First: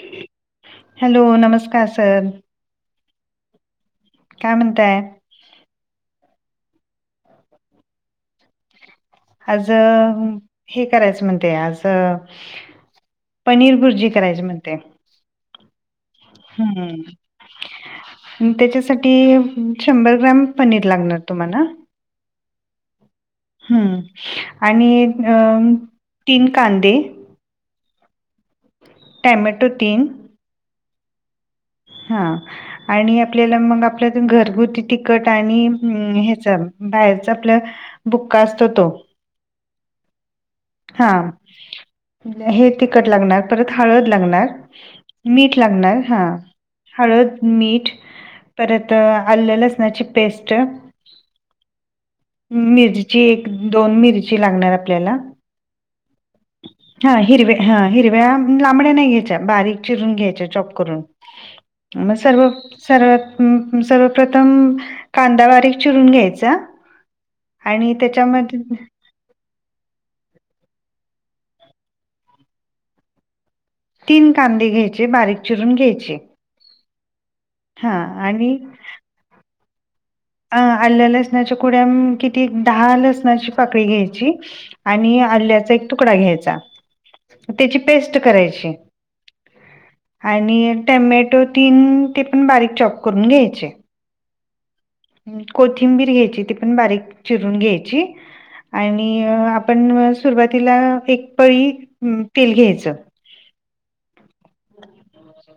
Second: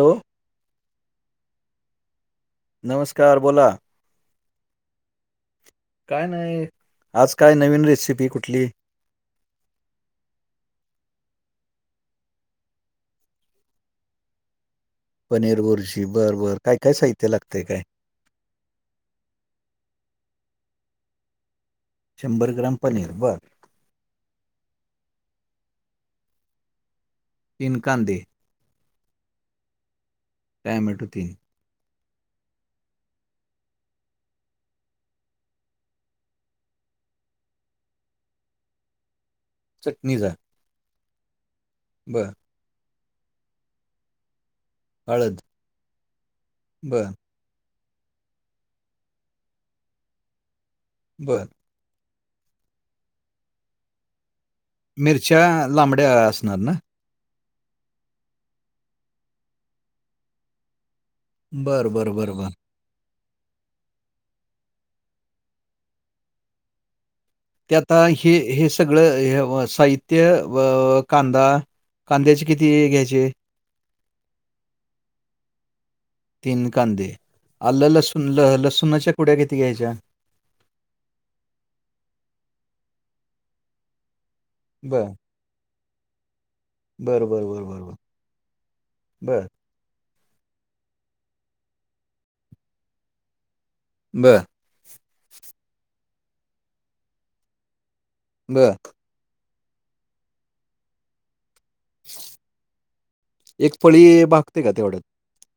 Hello! Hello! नमस्कार! Sir. नमस्कार! बोला. काय म्हणताय? काय नाही आज काय नवीन रेसिपी कुठली. आज हे करायचं म्हणते आज पनीर भुर्जी करायची म्हणते. पनीर बुर्जी बर बर, काय काय हं. साहित्य लागतंय काय? त्याच्यासाठी शंभर ग्राम पनीर लागणार तुम्हाला. शंभर ग्राम पनीर बरं. हम् आणि अ तीन कांदे. तीन कांदे. टोमॅटो तीन. टोमॅटो तीन. हा. आणि आपल्याला मग आपलं घरगुती तिकट आणि ह्याच बाहेरच आपलं बुक्का असतो तो. चटणीचा? हा, बर हे तिखट लागणार, परत हळद लागणार, हळद मीट लागणार हा बर हळद मीठ परत आलं लसणाची पेस्ट. बरं! मिरची एक दोन मिरची लागणार आ मिरच्या लांबड्या असणार ना. हा हिरव्या हा हिरव्या लांबड्या नाही घ्यायच्या बारीक चिरून घ्यायच्या चॉप करून. बर बर म बर सर्व बर सर्वात-सर्वप्रथम कांदा बारीक चिरून घ्यायचा. आणि त्यात आणखी त्याच्यामध्ये हे सगळं हे साहि त्य व कांदा, कांद्याचे किती हे घ्यायचे. तीन कांदे घ्यायचे बारीक चिरून घ्यायचे. तीन कांदे आल हा लसुन, आणि ल-लसुणाच्या कुड्या किती घ्यायच्या? अ आल लसणाच्या कुड्या मं किती दहा लसणाची पाकळी घ्यायची. बर आणि आल्याचा एक तुकडा घ्यायचा बर बर बर त्याची बर बर पेस्ट करायची. बर आणि टमॅटो तीन ते पण बारीक चॉप करून घ्यायचे. बर! कोथिंबीर घ्यायची ती पण बारीक चिरून घ्यायची बरं. आणि आणि आपण सुरुवातीला एक पळी तेल घ्यायचं. एक पळी भागते का तेवढ्यात.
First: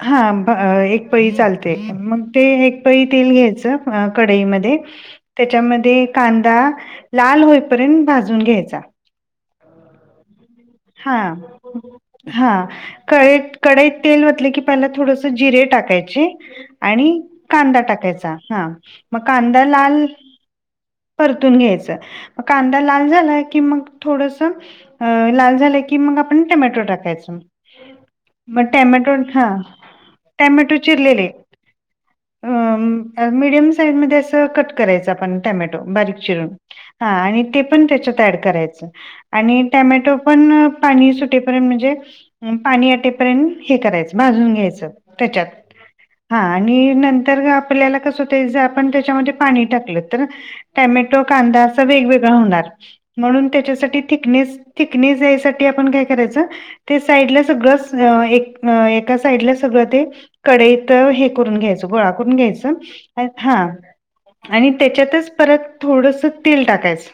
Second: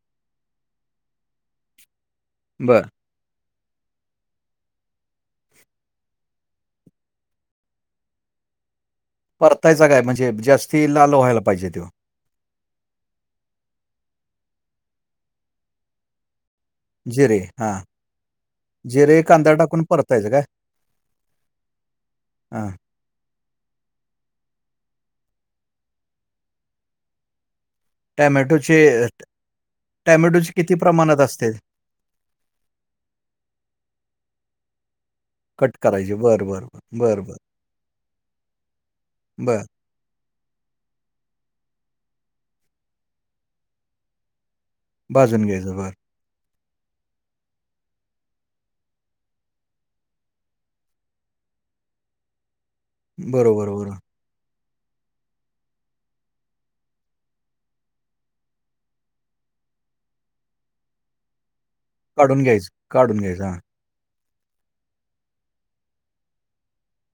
हा भ एक पळी चालते मंग ते एक बरं. पळी तेल घ्यायचं अ कडईमध्ये. त्याच्यामध्ये कांदा लाल होईपर्यंत भाजून घ्यायचा. परतायचा काय म्हणजे जास्त हा! हा क-कडईत तेल ओतलं की पहिला थोडस जिरे टाकायचे. आणि जिरे हां. कांदा टाकायचा हा जिरे, मग कांदा टाकून लाल परतायचं काय? परतून घ्यायचा म हां. कांदा लाल झाला की मग थोडस अ लाल झाला की मग आपण टमॅटो टाकायच. म टोमॅटोचे टॅमॅटो हा टोमॅटोचे किती टॅमॅटो प्रमाणात चिरलेले. असते? अ मीडियम साईजमध्ये असं कट करायचं आपण. टमॅटो कट करायचे. बारीक चिरून बरं, बरं, बरं. बरं, बरं. ह ते पण त्याच्यात एड करायच आणि बरं. टमॅटो पण पाणी सुटेपर्यंत म्हणजे पाणी आटेपर्यंत हे करायचं भाजून घ्यायचं. भाजून घ्यायचं बर. हा आणि नंतर आपल्याला कसं होत ज आपण त्याच्यामध्ये पाणी टाकलं तर. टमॅटो कांदा अस वेगवेगळ होणार म्हणून बरोबर, बरोबर. त्यासाठी थिकनेस-थिक. कीनेस जायसाठी आपण काय करायचं? ते साईडला सगळं स एक अ एका साईडला सगळं ते. कडई त हे करून घ्यायचं गोळा करून काढून घ्यायचं काढून घ्यायचं. हां. हा. आणि त्याच्यातच परत थोडस तेल टाकायच.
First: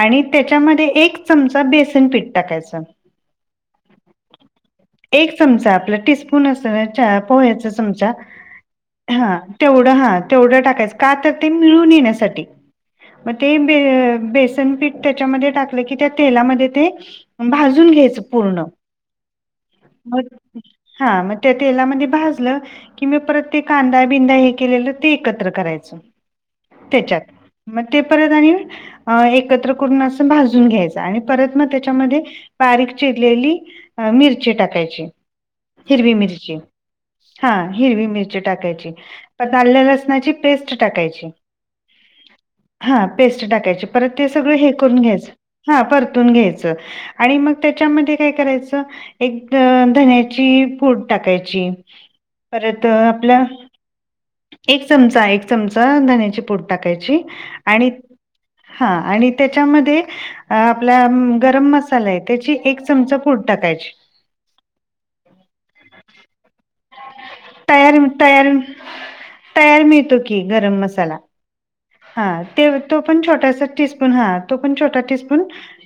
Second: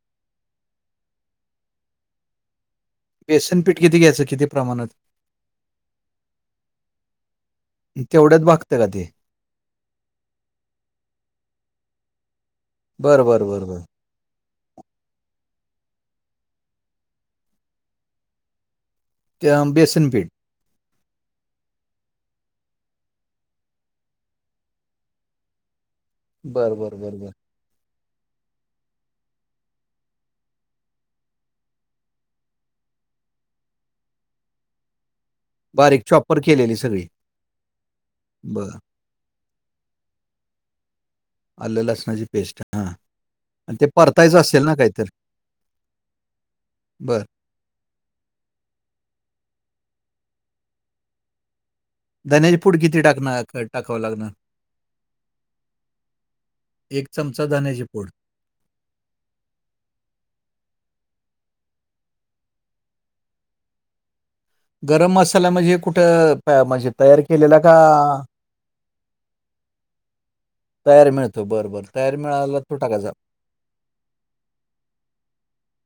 आणि त्याच्यामध्ये एक चमचा बेसन पीठ टाकायचं. बेसनपीठ किती घ्यायचं किती प्रमाणात. एक चमचा आपला टीस्पून असत ना चा पोह्याचा चमचा तेवढ्यात भागतं का ते? हा. तेवढं हा तेवढं टाकायचं का तर ते मिळून येण्यासाठी. बरं, म बरं, ते बरं, बरं. बे-बेसन पीठ त्याच्यामध्ये टाकलं की त्या तेलामध्ये. ते भाजून घ्यायच पूर्ण त्या बेसन म. पीठ. हा म त्या तेलामध्ये भाजलं कि म परत ते कांदा बिंदा हे केलेलं ते एकत्र करायचं. बरं बर बर त्याच्यात बर. मग ते परत आणि एकत्र करून असं भाजून घ्यायच आणि परत. मग त्याच्यामध्ये बारीक चिरलेली मिरची टाकायची. बारीक हिरवी चॉपर मिरची केलेली सगळी. हा हिरवी मिरची बरं. टाकायची. परत लसणाची पेस्ट टाकायची. आलं लसणाची पेस्ट. हां. हा [inaudible] आणि टाका परत ते परतायचं सगळ असेल हे ना [inaudible] करून काहीतरी घ्या. [unintelligible] बरं आणि मग त्याच्यामध्ये काय करायचं एक धन्याची पोड टाकायची. धनेजपूड किती टाकण टाकावं लागणार. एक चमचा एक चमचा धनची पोड एक टाकायची चमचा धन्याची आणि. पूड हा आणि त्याच्यामध्ये. आपल्या गरम मसाला आहे त्याची एक चमचा पुड टाकायची. गरम मसाला म्हणजे कुठं म्हणजे. तयार केलेला. का तयार तयार तयार मिळतो की. गरम मसाला. तयार मिळतो बरं बरं. तयार हा मिळाला ते तो टाकायचा पण छोटासा [inaudible] हा तो पण छोटा. [inaudible]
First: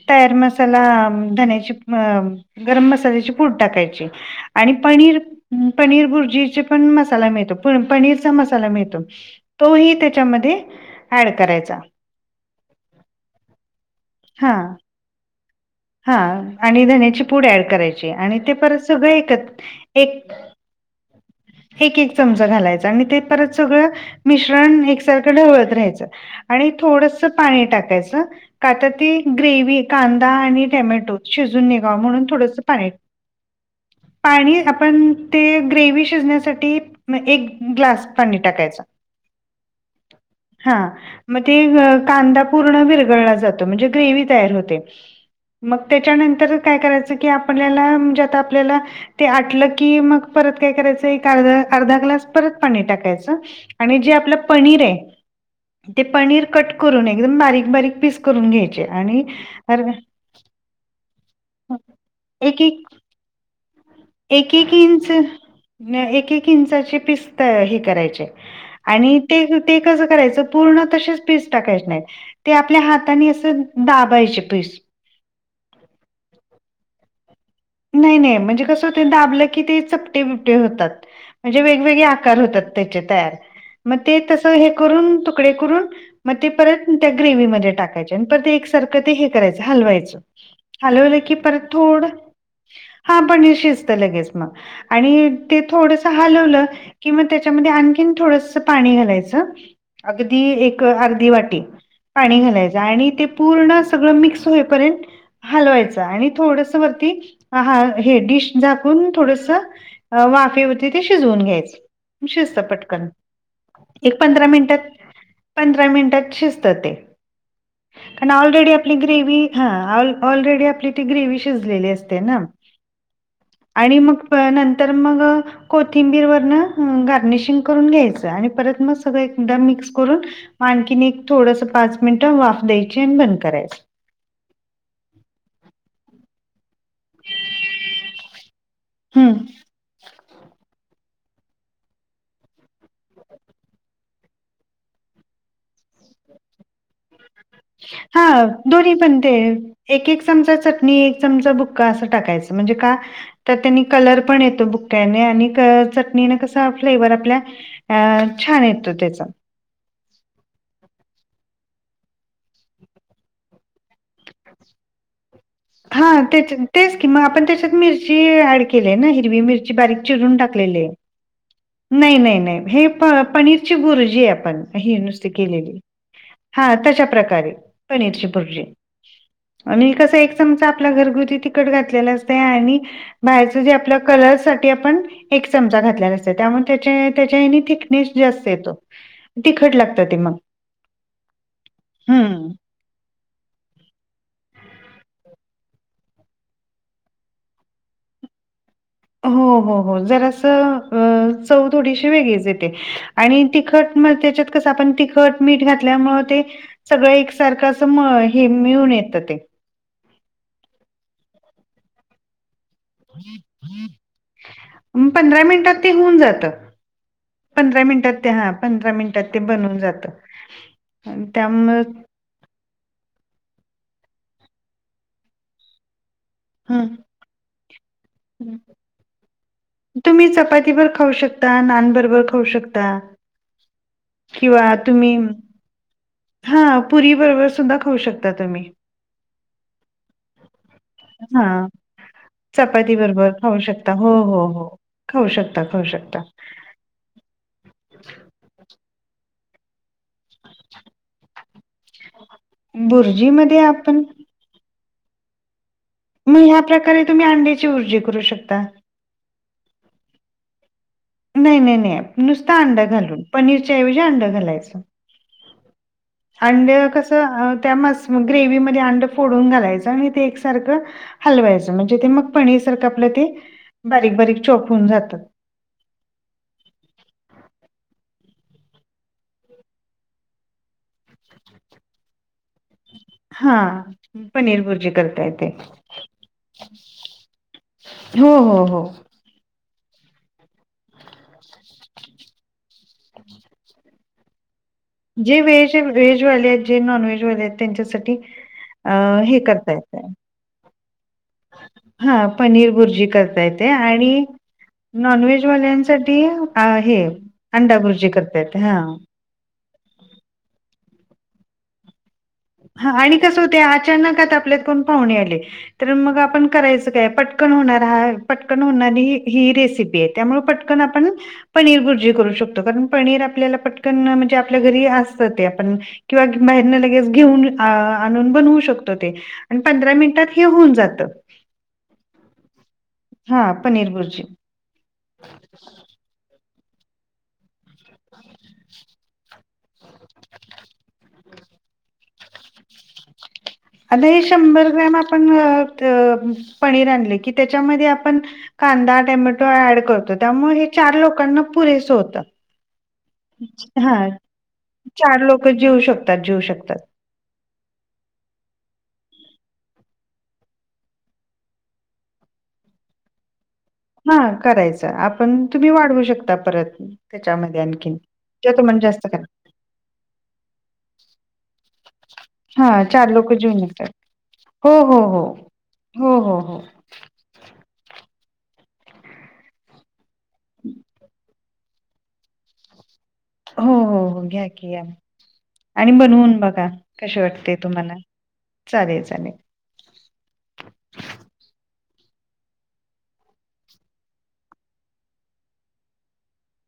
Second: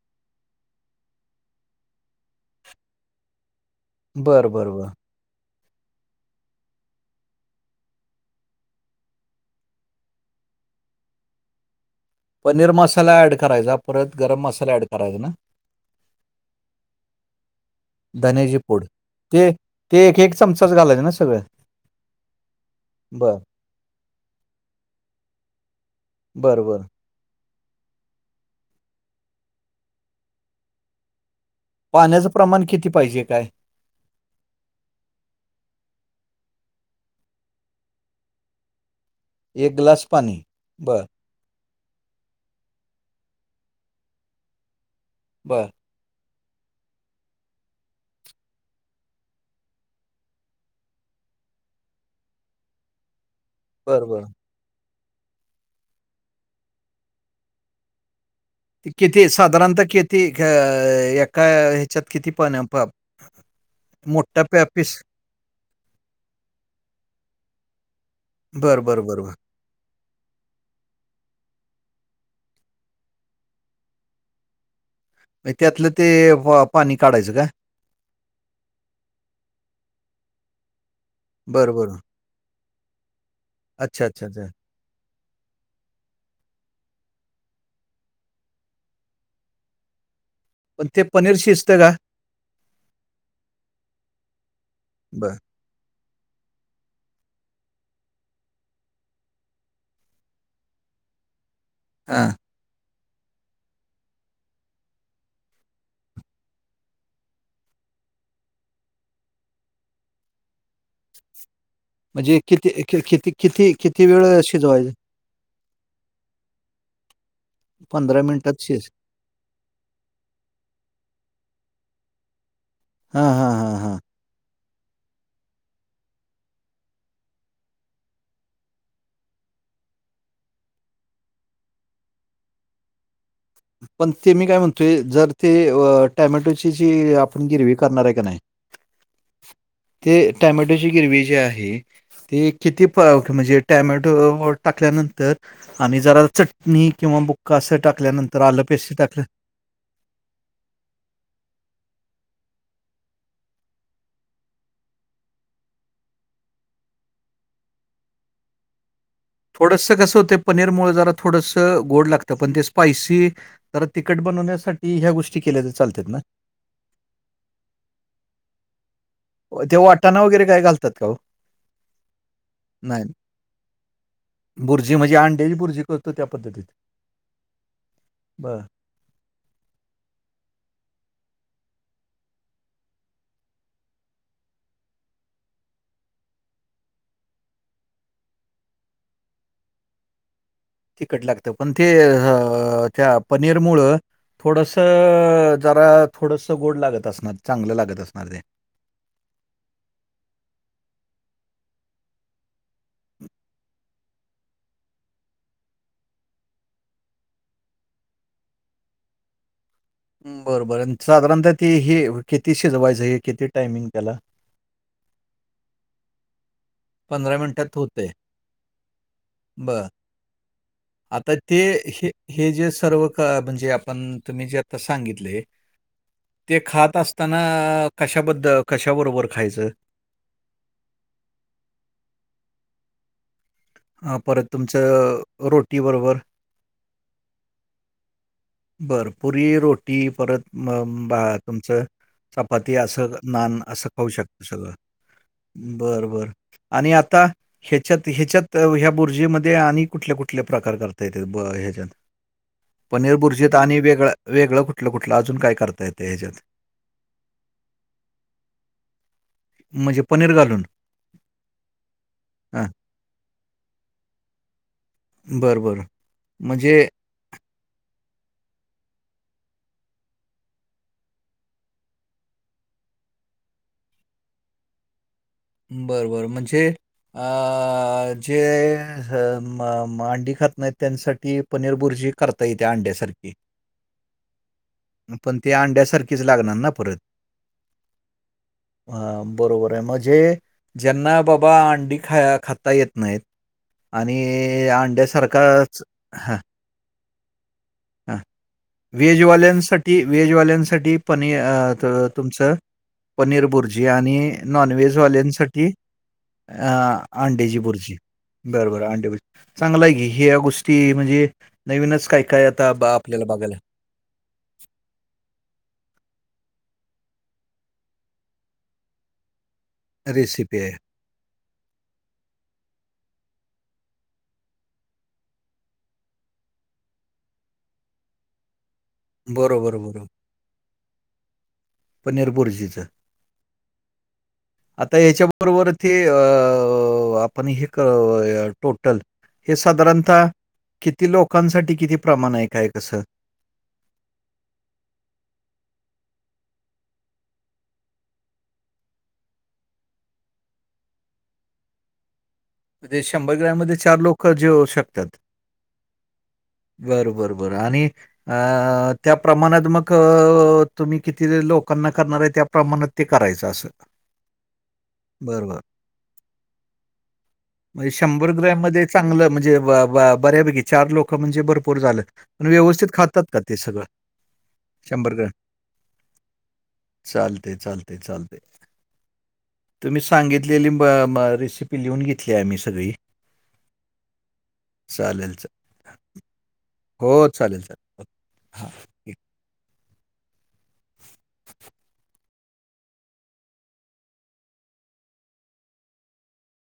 तयार मसाला धन्याची गरम मसाल्याची पूड टाकायची. बरं आणि बरं बरं पनीर. पनीर भुर्जीचे पण मसाला मिळतो पनीरचा मसाला मिळतो. तो ही त्याच्यामध्ये ऍड करायचा. पनीर मसाला ऍड करायचा परत गरम हा मसाला ऍड करायचा ना. हा आणि धन्याची पूड ऍड करायची आणि ते धन्याची परत पूड सगळ ते एकत एक. ते एक एक चमचाच घालायच ना सगळं. एक एक चमचा घालायचा आणि ते बरं परत. सगळं मिश्रण एकसारखं ढवळ राहायचं बरं आणि बरं थोडंसं पाणी टाकायच [inaudible] ती ग्रेव्ही कांदा आणि टमॅटो. शिजून निघाव म्हणून पाण्याचं थोडंस प्रमाण किती पाणी. पाहिजे काय पाणी आपण ते ग्रेवी शिजण्यासाठी. मग एक ग्लास पाणी टाकायच. एक ग्लास पाणी बरं. मग ते कांदा पूर्ण विरगळला जातो म्हणजे ग्रेवही तयार होते. बरं मग त्याच्यानंतर काय करायचं की आपल्याला म्हणजे आता आपल्याला. ते आटलं की मग परत काय करायचं एक अर् अर्धा ग्लास परत पाणी टाकायचं. आणि बरं जे बरं आपलं पनीर आहे ते पनीर कट करून एकदम बारीक बारीक पीस करून घ्याच. किती साधारणतः किती एका ह्याच्यात किती पण. एक [inaudible] एक एक एक इंच. एक एक इंचाची पिस हे करायचे बरं, बरं, आणि बरं, बरं. ते. ते कसं करायचं पूर्ण तसेच पीस टाकायचे नाहीत. ते आपल्या हाताने असं दाबायचे पिस. त्यातलं ते पाणी काढायचं का. नाही नाही म्हणजे कसं ते दाबलं की ते चपटे बिपटे होतात म्हणजे बरं, बरं. वेगवेगळे. [inaudible] आकार होतात त्याचे तयार मग अच्छा, ते अच्छा, तस अच्छा. हे करून तुकडे करून. मग ते परत त्या ग्रेव्हीमध्ये टाकायचे आणि परत एकसारखं ते हे करायचं हलवायचं. पण ते हलवलं की पनीर परत शिजतं का? थोडं हा पनीर शिजत लगेच मग बरं. आणि थोडस हलवलं कि म त्याच्यामध्ये आणखी थोड पाणी घालायचं अगदी एक अर्धी वाटी हां. पाणी घालायचं आणि ते पूर्ण सगळं मिक्स होईपर्यंत हलवायचं आणि थोडस वरती हा हे डिश झाकून थोडस वाफे वरती ते शिजवून घ्यायचं म्हणजे शिजतं किती कि पटकन किती किती किती एक वेळ अ, पंधरा मिनिटात शिजवायचं? पंधरा मिनिटात शिजत ते कारण मिनिटात ऑलरेडी शिज आपली ग्रेवी हा ऑलरेडी आपली ती ग्रेवी शिजलेली असते ना हा हा हा आणि मग नंतर मग कोथिंबीर वरन गार्निशिंग करून घ्यायचं आणि परत मग सगळं एकदा मिक्स करून आणखीने एक थोडस पाच मिनिटं वाफ द्यायची आणि बंद करायच. पण ते मी काय म्हणतोय जर ते टमॅटोची जी आपण ग्रेव्ही करणार आहे का नाही हम्म. ते टॅमॅटोची ग्रेव्ही जी आहे ते किती प म्हणजे टॅमॅटो टाकल्यानंतर आणि जरा चंटणी किंवा बुक्का असं टाकल्यानंतर हा आलं पेस्ट दोन्ही पण टाकलं ते एक-एक चमचा चटणी एक चमचा भुका असं टाकायचं म्हणजे का तर त्यांनी कलर पण येतो बुक्याने आणि चटणीने कस फ्लेवर आपल्या अ छान येतो त्याचा थोडसं कसं होत पनीरमुळे जरा थोडसं गोड लागतं पण ते स्पायसी तर तिकखट बनवण्यासाठी ह्या गोष्टी केल्या जात हा तेच कि मग आपण त्याच्यात मिरची ऍड केली ना ि मिरची ते बारीक वाटाणा चिरून वगैरे काय टाकलेली. घालतात का हो नाही नाही नाही हे प पनीरची भूरजी आहे आपण बुर्जी ही म्हणजे नुसती अंड्याची केलेली. बुर्जी करतो त्या पद्धतीत हा तशा प्रकारे पनीरची बर भुर्जी आणि कस एक चमचा आपल घरगुती तिकट घातलेला असत आणि बाहेरच जे आपल्या कलर साठी आपण एक चमचा घातलेला असतं त्यामुळे त्या त्याच्या हनी थिकनेस जास्त येतो तिखट लागतं ते मग तिकट लागत पण ते हं. अ त्या पनीर मुळ थोडस जरा थोडस गोड लागत असणार चांगलं लागत असणार ते हो हो हो जरा अस चव थोडीशी वेगळीच येते आणि तिखट मग त्याच्यात कसं आपण तिखट मीठ घातल्यामु ते सगळं एकसारखं असं हे मिळून येतं ते बरबर साधारणत त हे किती शिजवायचं हे किती टायमिंग त्याला पंधरा मिनिटात ते होऊन जातं पंधरा मिनिटात ते हा पंधरा मिनिटात ते बनून बरं. जात आनी आता ते त्यामुळे हे हे जे सर्व का म्हणजे आपण तुम्ही जे आता सांगितले ते हं खात असताना कशाबद्दल कशाबरोबर खायचं तुम्ही चपाती बरोबर खाऊ शकता नान बरोबर खाऊ शकता. हा परत किंवा तुम्ही तुमचं रोटी बरोबर हा पुरी बरोबर सुद्धा खाऊ शकता तुम्ही. बरं पुरी रोटी परत बा हा तुमचं चपाती असं बरोबर खाऊ नान असं शकता. खाऊ हो शकत हो हो सगळं. खाऊ शकता खाऊ बर, शकता. बर. आणि आता, हेच्यात, हेच्यात. तर ह्या बुर्जीमध्ये आणि कुठल्या, कुठल्या प्रकार करता येते हेज्यात? पनीर बुर्जीत बुर्जीमध्ये आणि आपण वेगळं, वेगळं कुठलं -कुठलं अजून काय करता येत? म ह्या प्रकारे तुम्ही अंड्याची बुर्जी करू शकता. म्हणजे पनीर घालून? नाही, नाही, नाही नुसत हां. अंड घालून, पनीरच्या ऐवजी अंड घालायचं. बरं, बरं. अंड म्हणजे कसं त्या मस् ग्रेवमध्ये अंड फोडून घालायचं आणि ते एकसारखं हलवायचं, म्हणजे ते मग पनीर सारखं आपलं ते बारीक- बारीक चोक होऊन जातात. बरं, बर म्हणजे अ, जे अंडी खात नाहीत त्यांच्यासाठी पनीर बुर्जी करता येते अंड्यासारखी, हा पनीर भुर्जी करता पण येते. ते अंड्यासारखीच लागणार ना परत. हो, हो, हो. अ, बरोबर हाय, म, जे ज्यांना बाबा अंडी खाया, खाता येत नाहीत. आणि आणं जे व्हेज, व्हेजवाले आहेत, जे नॉन व्हेजवाले आहेत. ह, त्यांच्यासाठी अ व्हेज हे करता वाल्यांसाठी, येतय व्हेज वाल्यांसाठी पनी अ, हा तुमचं, पनीर भुर्जी करता पनीर येते बुर्जी आणि नॉन व्हेजवाल्यांसाठी नॉनव्हेजवाल्यांसाठी अ, हे अंड्याची अंडा बुर्जी, भुर्जी करता येते हा. बरोबर हाय अंडा बुर्जी. चांगलं आहे की, हिया गोष्टी म्हणजे नवीनच काय -काय ह, आणि कसं होतय अचानक आपल्यात कोण पाहुणे आले. तर मग आपण करायचं काय, पटकन होणार हा, पटकन होणारी ही रेसिपी त्यामुळे रेसिपी आहे. पटकन आपण पनीर भुर्जी करू शकतो, कारण पनीर आपल्याला पटकन म्हणजे आपल्या घरी असतं ते आपण किवा बाहेरने लगेच घेऊन आणून बनवू शकतो ते, बरोबर, पंधरा बरोबर. मिनिटात हे होऊन जात. पनीर बुर्जीचं. हा, पनीर बुर्जी. आता हेच्याबरोबर ते अ, आपण हे, क टोटल. हे साधारणता किती लोकांसाठी किती प्रमाण आहे, काय कसं? आता हे शंभर ग्रॅम आपण पनीर आणले, की त्याच्यामध्ये आपण कांदा, टमॅटो ऍड करतो, त्यामुळे हे चार लोकांना पुरेस होतं. म्हणजे ग्रॅममध्ये हा, लोकं जेवू शकतात. चार लोक जेवू शकतात, जेवू शकतात. बरं बरं बरं आणि अ, त्या प्रमाणात मक, तुम्ही किती लोकांना करणार आहे त्या प्रमाणात ते करायचं असं. हा करायच, आपण बरं बरं. तुम्ही वाढवू शकता, परत त्याच्यामध्ये आणि म्हणजे शंभर ग्रमध्ये चांगलं म्हणजे, बा, ब, बऱ्यापैकी चार लोक म्हणजे भरपूर झालं. पण हा व्यवस्थित चार खातात लोक का ते जेवून सगळं उठतात, हो, हो, हो, हो, हो, हो. चालतय, चालतय, चालतय. तुम्ही सांगितलेली ब, ब रेसिपी ती लिहून घेतली आम्ही सगळी. हो, हो, हो घ्या की घ्या. चालेल, च आणि बनवून बघा, कशी वाटते तुम्हाला. चालेल. हां. चालेल, चालेल.